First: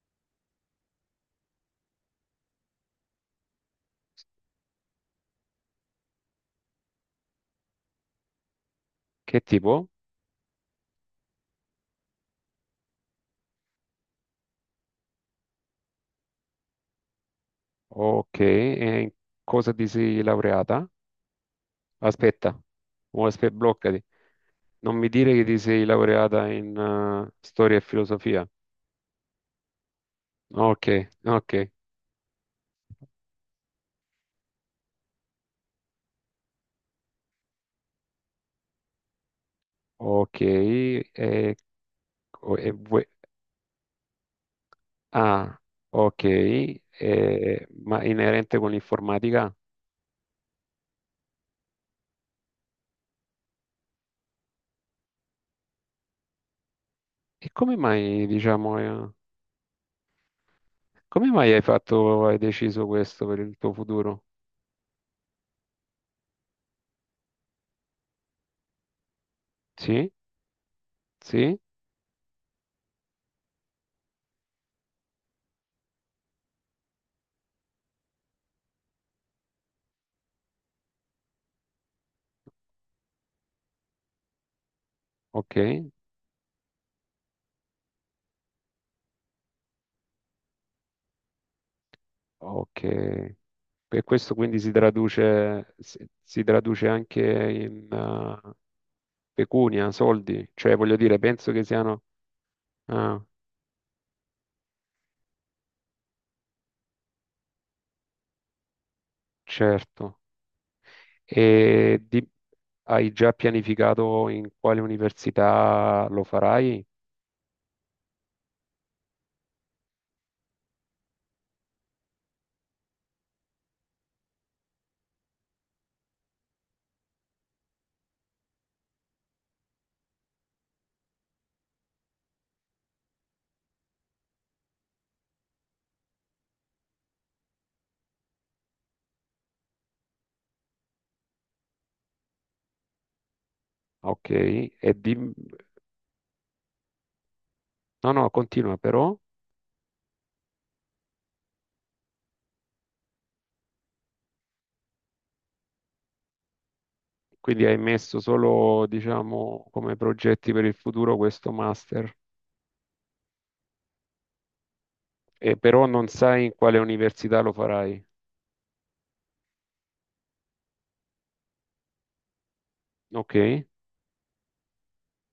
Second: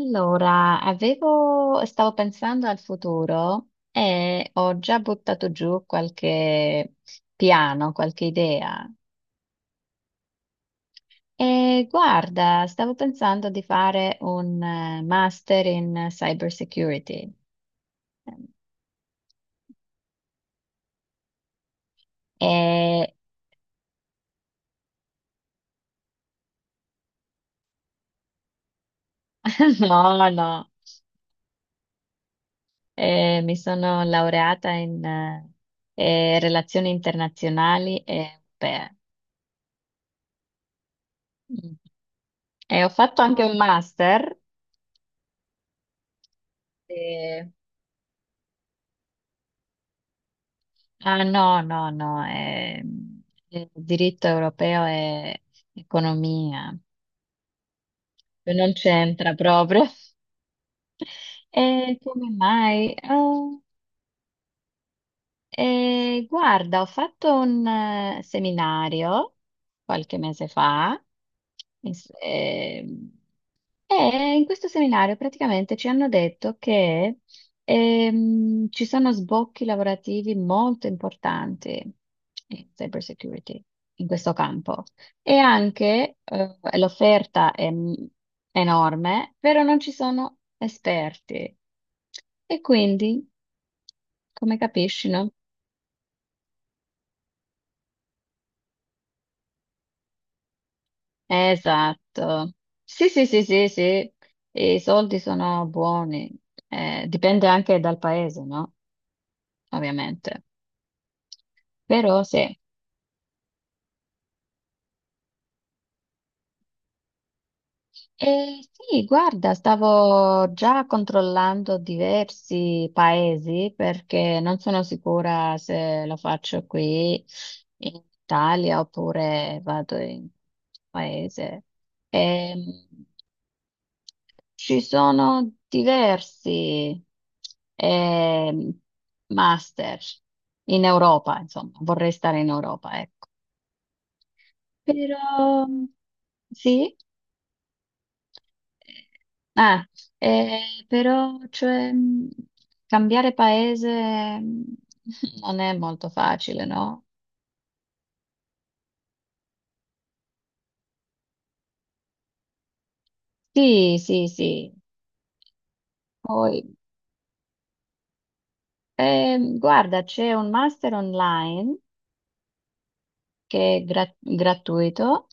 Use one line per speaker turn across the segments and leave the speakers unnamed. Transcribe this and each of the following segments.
Allora, avevo, stavo pensando al futuro e ho già buttato giù qualche piano, qualche idea.
Che tipo?
E guarda, stavo pensando di fare un master in cyber security.
Ok, e in cosa ti sei laureata? Aspetta,
E
bloccati. Non mi dire che ti sei laureata in storia e filosofia.
no, no,
Ok, ok,
mi sono laureata in relazioni internazionali e europee.
ok. E,
Mm.
co- e
E ho
vuoi-
fatto anche un master.
ah, ma inerente con l'informatica?
Ah, no, no, no, il diritto europeo è economia,
E come mai,
non
diciamo,
c'entra proprio.
come mai
E come
hai deciso
mai?
questo per il
Oh,
tuo futuro?
guarda, ho fatto un seminario
Sì,
qualche mese fa,
sì,
in s- ehm, E in questo seminario praticamente ci hanno detto che ci sono sbocchi lavorativi molto importanti in cyber security, in questo campo. E
ok,
anche l'offerta è enorme, però non ci sono esperti. E
ok.
quindi,
E questo
come
quindi si
capisci, no?
traduce, si traduce anche in pecunia, soldi, cioè voglio dire, penso che siano...
Esatto. Sì,
Ah,
sì, sì, sì, sì. I soldi sono buoni. Dipende anche dal paese, no?
certo.
Ovviamente.
E
Però
di-
sì.
hai già pianificato in quale università lo farai?
E sì, guarda, stavo già controllando diversi paesi perché non sono sicura se lo faccio qui in Italia oppure vado in paese. Ehm, Ci sono diversi ehm, master in Europa, insomma, vorrei stare in Europa, ecco.
Ok, e di...
Però sì.
No, no, continua però.
Ah, però cioè, cambiare paese non è molto facile, no?
Quindi hai messo solo, diciamo, come progetti per il futuro questo master,
Sì, sì, sì.
e però non sai in
Poi,
quale università lo farai.
guarda, c'è un master online
Ok,
che è gratuito,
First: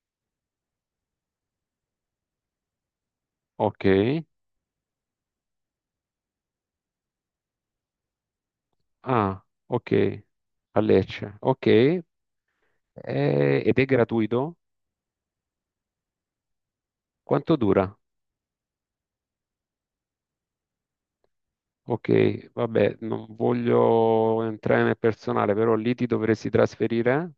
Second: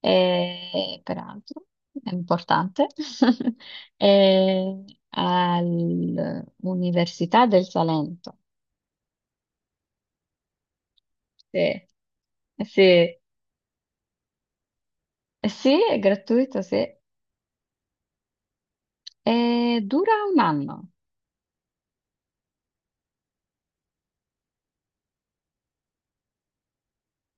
e, peraltro è importante,
ok.
è all'Università del Salento.
Ah, ok, a Lecce, ok.
Sì, sì,
Ed è gratuito?
sì, è gratuito, sì.
Quanto dura?
Dura un anno.
Ok, vabbè, non voglio entrare nel personale, però lì ti dovresti trasferire,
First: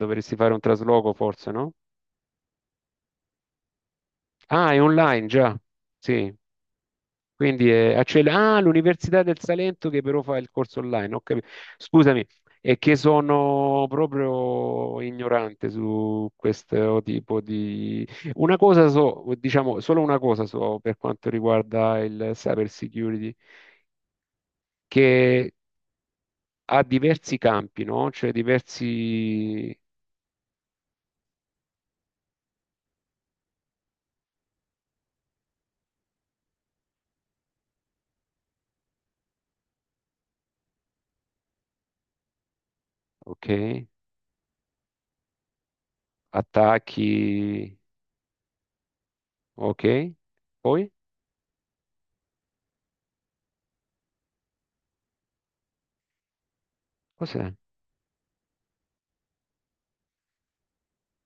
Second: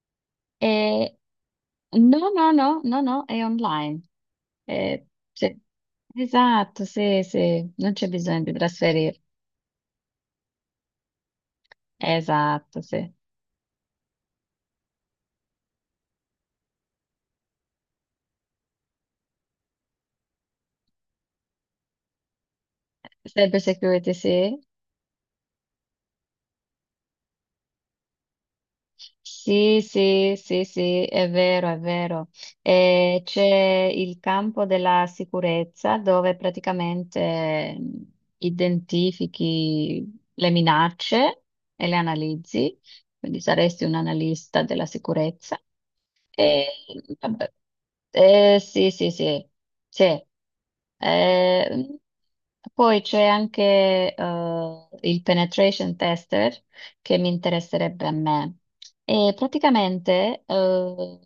dovresti fare un trasloco
Eh,
forse, no?
no, no, no, no, no, è online.
Ah, è
Eh,
online già,
sì.
sì.
Esatto, sì,
Quindi
sì, non
è
c'è bisogno di
ah, l'Università
trasferire.
del Salento che però fa il corso online, ho capito. Scusami, è
Esatto,
che
sì.
sono proprio ignorante su questo tipo di... Una cosa so, diciamo, solo una cosa so per quanto riguarda il cyber security,
Cyber security, sì.
che ha diversi campi, no? Cioè diversi,
Sì, sì, sì, sì, è vero, è vero. C'è il campo della sicurezza dove praticamente identifichi le minacce e le analizzi, quindi saresti
ok,
un analista della sicurezza. Eh, vabbè.
attacchi,
Sì, sì, sì,
ok.
sì.
Poi?
Eh, Poi c'è anche il penetration tester che mi
Cos'è?
interesserebbe a me. E praticamente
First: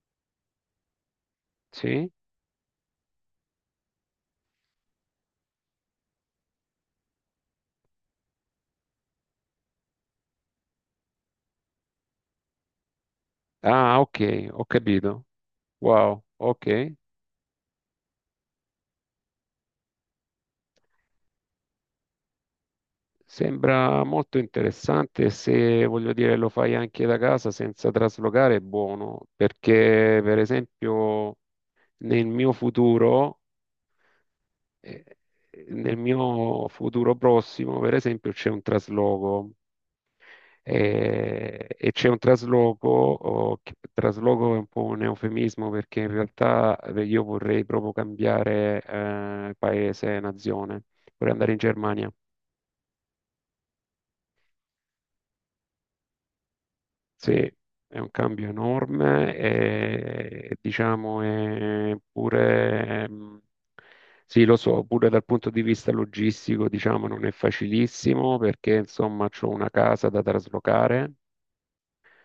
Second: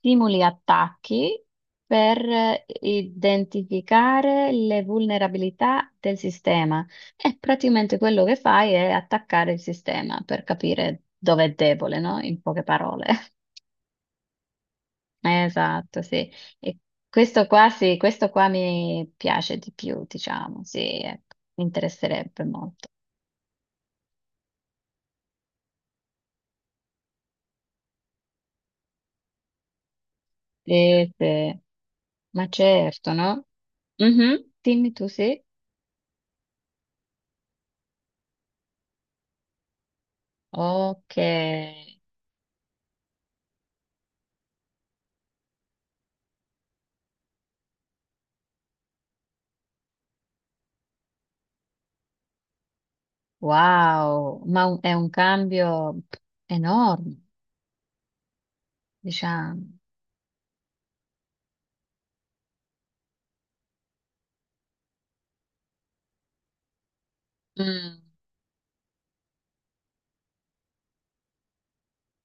simuli attacchi
Sì?
per identificare le vulnerabilità del sistema. E praticamente quello che fai è attaccare il sistema per capire dove è debole, no? In poche parole.
Ah, ok, ho capito.
Esatto,
Wow,
sì.
ok.
E questo qua sì, questo qua mi piace di più, diciamo, sì, ecco, mi interesserebbe molto.
Sembra molto interessante e se, voglio dire, lo fai anche da casa senza traslocare, è buono, perché per
Sì,
esempio
sì.
nel
Ma
mio
certo,
futuro,
no? Mhm, dimmi tu
eh,
sì.
nel mio futuro prossimo, per esempio, c'è un trasloco
Ok,
e c'è un trasloco, oh, trasloco è un po' un eufemismo perché in realtà io vorrei proprio cambiare paese, nazione, vorrei andare in Germania.
wow, ma è un cambio enorme,
Sì, è un cambio enorme
diciamo.
e diciamo è pure, sì lo so, pure dal punto di vista logistico diciamo non è
Mm.
facilissimo perché insomma ho una casa da traslocare,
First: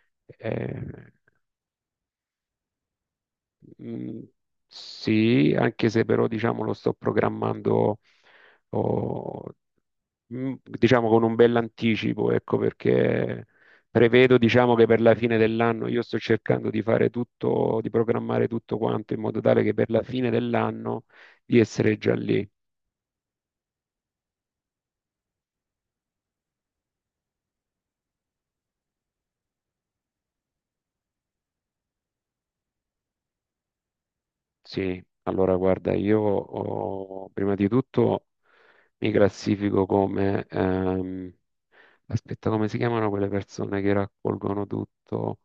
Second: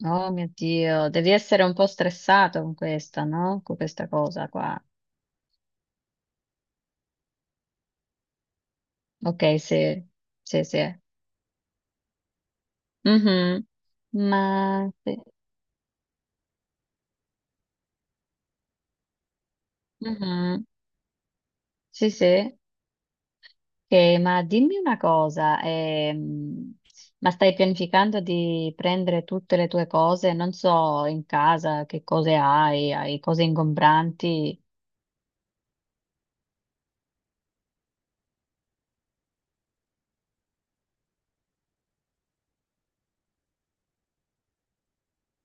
Oh mio Dio,
eh,
devi essere un po' stressato con questa, no? Con questa
Mm,
cosa qua.
Sì, anche se però diciamo lo sto programmando oh,
Ok, sì,
mm,
sì, sì.
diciamo con un bell'anticipo, ecco perché
Mhm.
prevedo diciamo che
Ma
per la
sì.
fine dell'anno io sto cercando di fare tutto, di programmare tutto quanto in modo tale che per la fine
Mhm.
dell'anno di essere
Sì,
già lì.
sì. Ma dimmi una cosa, ma stai pianificando di prendere tutte le tue cose? Non so, in casa che cose hai, hai cose ingombranti,
Sì, allora guarda, io oh, prima di tutto mi classifico come aspetta, come si chiamano quelle persone che raccolgono tutto?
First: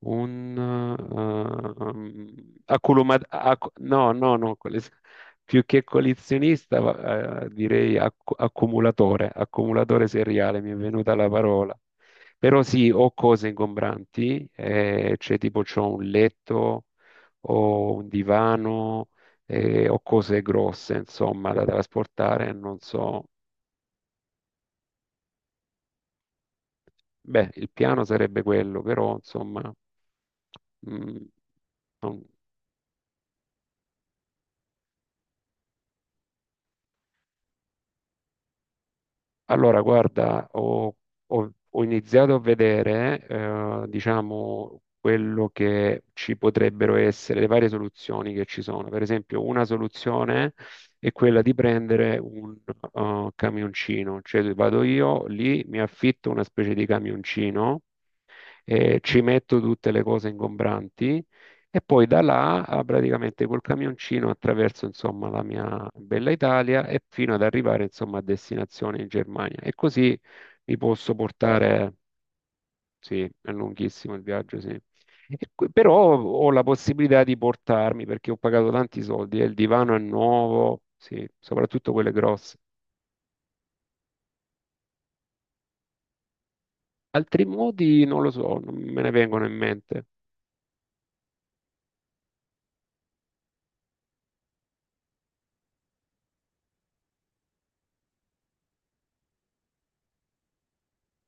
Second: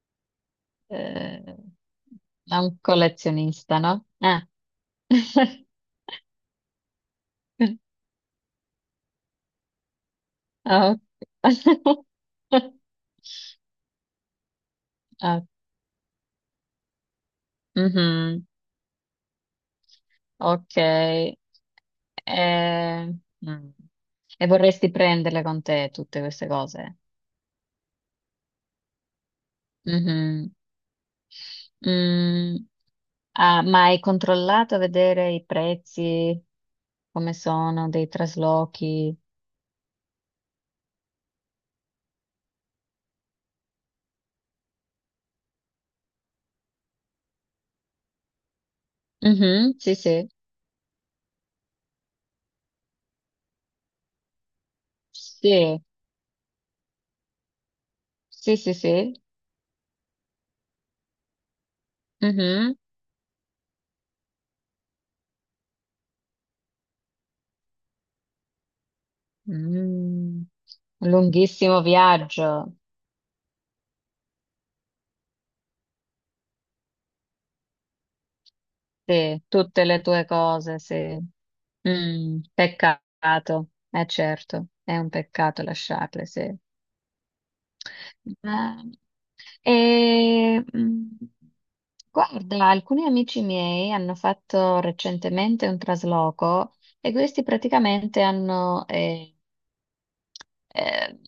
Un
eh, da un collezionista, no?
no, no,
Ah.
no, più che collezionista, direi accumulatore, accumulatore seriale, mi è
Ah,
venuta la parola.
ok.
Però sì, ho cose ingombranti, cioè
Ah,
tipo c'ho un letto, ho un
mhm,
divano, ho cose
ok.
grosse, insomma, da trasportare, non so.
Mm. E vorresti prenderle con te tutte queste cose?
Beh, il piano sarebbe quello, però insomma,
Mhm.
mm, non-
Mm, ah, ma hai controllato a vedere i prezzi, come sono, dei traslochi?
Allora, guarda, ho iniziato a vedere, diciamo, quello che ci potrebbero essere, le varie soluzioni che ci sono. Per esempio, una
Mhm, sì, sì,
soluzione è quella di prendere un camioncino, cioè vado io lì, mi
sì,
affitto una specie di camioncino
sì, sì, sì.
ci metto tutte le cose ingombranti e poi da là
Mhm.
ah, praticamente col camioncino attraverso insomma la mia bella Italia e fino ad arrivare insomma a destinazione in Germania. E così
Mm,
mi posso
Lunghissimo
portare,
viaggio,
sì, è lunghissimo il viaggio, sì. E Però ho la possibilità di portarmi perché ho pagato tanti soldi
sì,
e il
tutte
divano è
le tue cose,
nuovo,
sì.
sì, soprattutto quelle grosse.
Peccato, è certo, è un peccato lasciarle, sì.
Altri modi non lo so, non
Bene.
me ne vengono in mente.
E, guarda, alcuni amici miei hanno fatto recentemente un trasloco e questi praticamente hanno, eh,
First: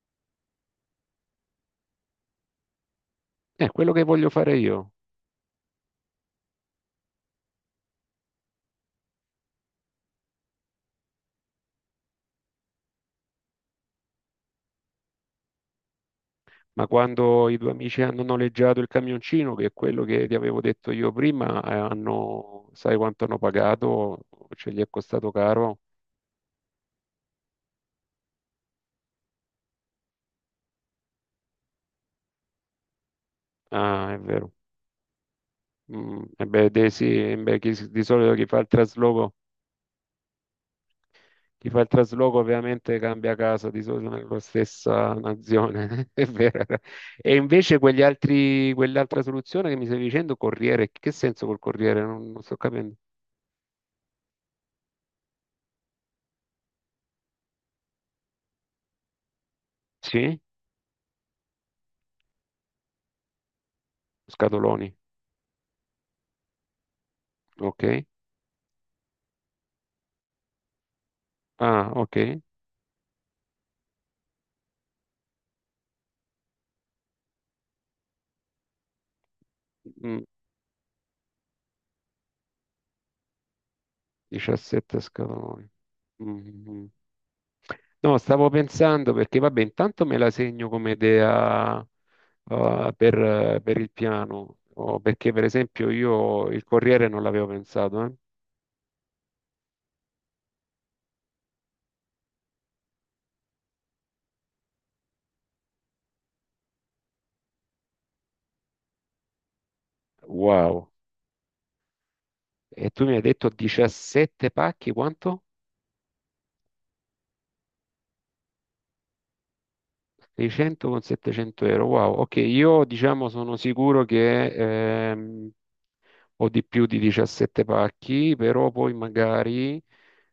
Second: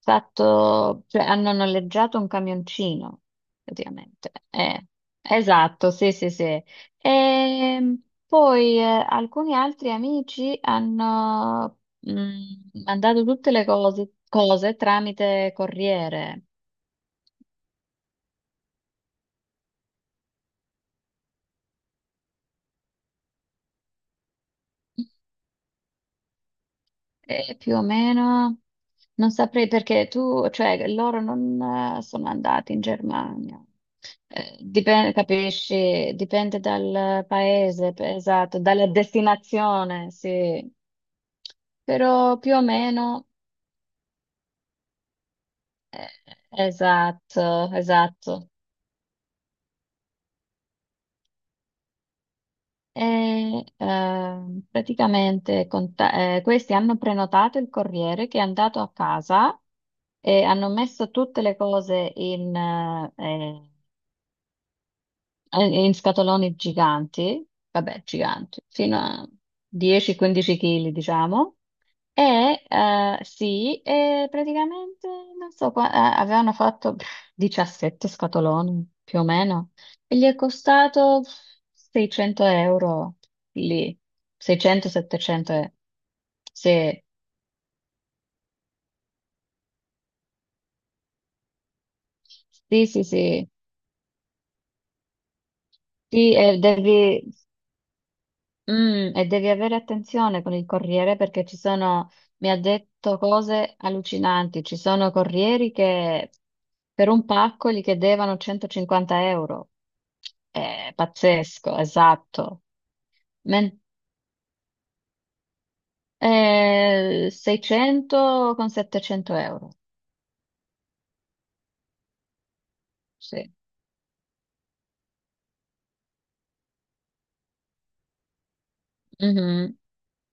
fatto, cioè, hanno noleggiato un camioncino,
È quello che voglio
praticamente.
fare io.
Esatto, sì, sì, sì. E poi alcuni altri amici hanno mandato tutte le cose cose tramite corriere.
Ma quando i due amici hanno noleggiato il camioncino, che è quello che ti avevo detto io prima, hanno, sai quanto hanno pagato? Ce gli è costato caro?
Più o meno, non saprei perché tu, cioè loro non sono andati in Germania.
Ah, è vero.
Dipende, capisci?
Mm, e
Dipende
beh, dei sì,
dal
e beh,
paese,
di solito chi fa
esatto,
il
dalla
trasloco,
destinazione, sì.
chi fa il trasloco
Però più o
ovviamente
meno,
cambia casa, di solito nella stessa nazione,
eh,
è vero. E
esatto,
invece quegli
esatto.
altri, quell'altra soluzione che mi stavi dicendo, corriere, che senso col corriere? Non sto capendo.
E praticamente questi hanno prenotato il corriere che è andato a casa
Sì?
e hanno messo tutte le cose in, eh, eh,
Scatoloni,
eh, in scatoloni giganti,
ok.
vabbè, giganti, fino a 10-15 kg, diciamo.
Ah, ok.
E sì, e praticamente non so, avevano fatto 17 scatoloni più o meno e
Mm,
gli è costato 600 euro lì,
17
600-700
scaloni.
euro.
Mhm.
Sì,
No, stavo pensando perché, vabbè, intanto me la segno come idea,
sì, sì, sì,
per il piano, o perché per esempio
sì.
io il Corriere non l'avevo pensato, eh.
E devi avere attenzione con il corriere perché ci sono, mi ha detto cose allucinanti, ci sono corrieri che per un pacco gli chiedevano 150 euro.
Wow.
È pazzesco, esatto.
E tu mi hai detto
Men-
17 pacchi, quanto?
600 con 700 euro.
600 con 700 euro. Wow, ok, io diciamo
Sì.
sono sicuro che o di più di 17 pacchi, però poi magari
Mhm,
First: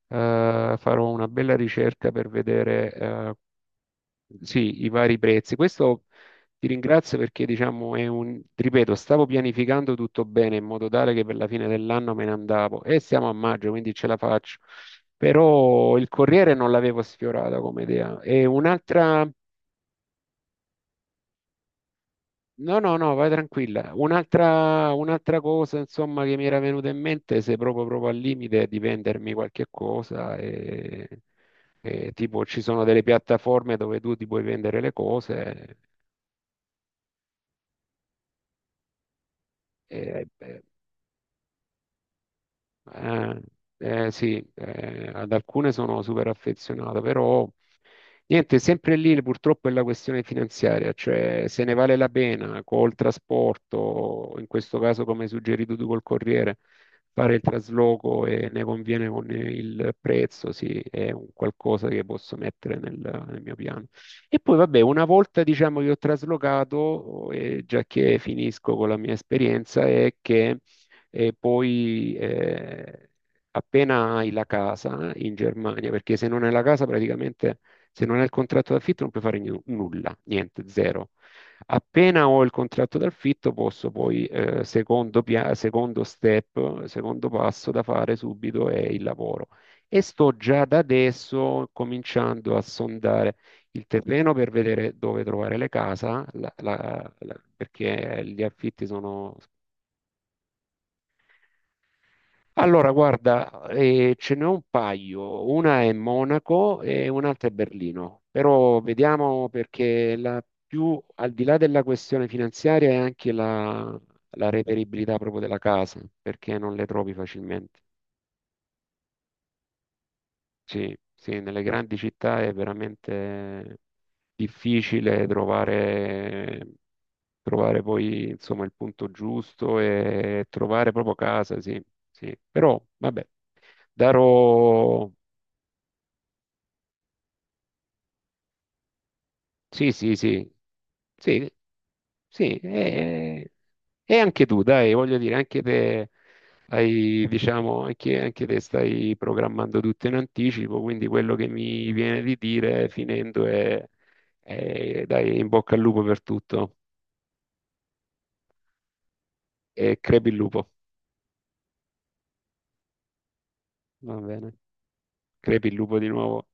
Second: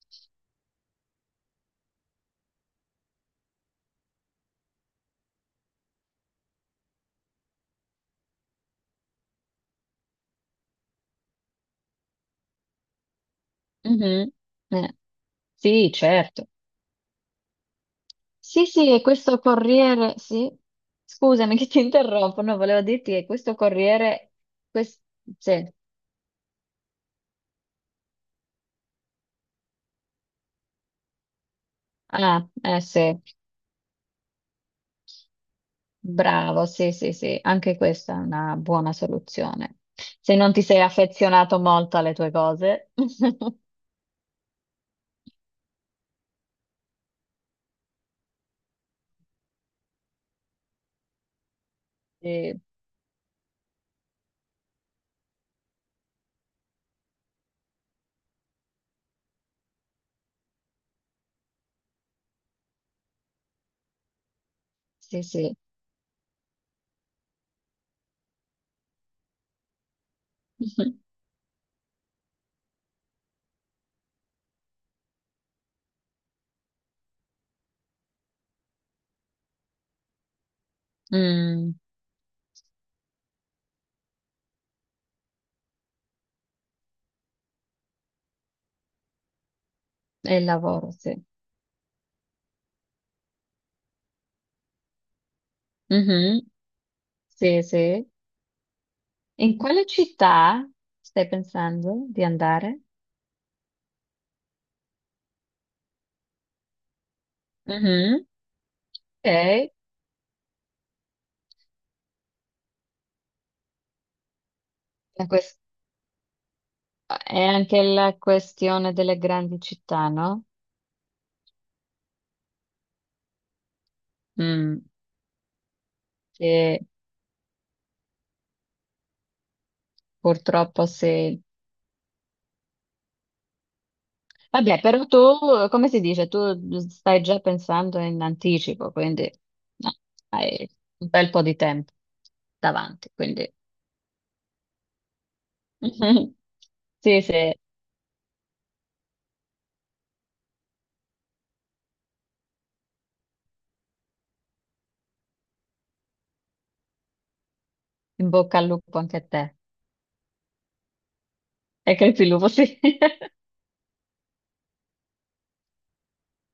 farò una bella ricerca per vedere sì, i vari prezzi. Questo ti ringrazio perché diciamo è un, ti ripeto, stavo pianificando tutto bene in modo tale che per la fine dell'anno me ne andavo e siamo a maggio, quindi ce la
mhm.
faccio.
Eh, sì,
Però il
certo.
Corriere non l'avevo sfiorata come idea. E
Sì, sì, e
un'altra.
questo corriere, sì, scusami che ti interrompo, no,
No,
volevo
no,
dirti
no,
che
vai
questo
tranquilla.
corriere,
Un'altra
quest-
un'altra
sì,
cosa, insomma, che mi era venuta in mente, se proprio, proprio al limite di vendermi qualche cosa, e tipo
ah,
ci sono delle
sì,
piattaforme dove tu ti puoi vendere le cose,
bravo, sì, sì, sì, anche questa è una buona soluzione. Se non ti
e-
sei affezionato molto alle tue cose,
Eh, sì, ad alcune sono super affezionato, però niente, sempre lì purtroppo è la questione finanziaria, cioè se ne vale la
sì,
pena col trasporto, in questo caso come hai suggerito tu col Corriere, fare il trasloco e ne conviene con il prezzo, sì, è un qualcosa che posso mettere nel, nel mio piano. E poi vabbè, una
sì,
volta
sì.
diciamo che ho traslocato, e già che finisco con la mia esperienza, è che
Mhm.
e poi appena hai la casa in Germania, perché se non hai la casa praticamente, se non hai il contratto d'affitto non puoi fare nulla, niente, zero.
Mm,
Appena ho il contratto d'affitto posso poi, secondo step, secondo passo da fare subito è il lavoro. E sto
e il
già da
lavoro, sì.
adesso cominciando a sondare il terreno per vedere dove trovare le case,
Mhm, sì, sì.
perché gli affitti sono
In quale città stai pensando di andare?
Allora, guarda, ce n'è un paio, una è Monaco e un'altra è Berlino,
Mhm,
però vediamo perché la più, al di là della questione finanziaria è anche la, la reperibilità
ok.
proprio della casa, perché non le trovi
È
facilmente.
anche la questione delle grandi città, no?
Sì, sì, nelle grandi città è veramente
Mm.
difficile trovare,
Che
trovare poi insomma il punto giusto e
purtroppo
trovare proprio
se...
casa, sì, sì. Però vabbè,
Vabbè, però
darò.
tu, come si dice, tu stai già pensando in anticipo, quindi
Sì,
no,
sì, sì,
hai un bel po'
sì,
di tempo
sì,
davanti, quindi
e anche tu, dai, voglio dire, anche te
sì,
hai,
sì,
diciamo, anche, anche te stai programmando tutto in anticipo, quindi quello che mi viene di dire finendo è, dai, in bocca al lupo per tutto
in bocca al lupo anche a te.
e crepi il lupo,
E che il lupo, sì.
va bene, crepi il lupo di nuovo.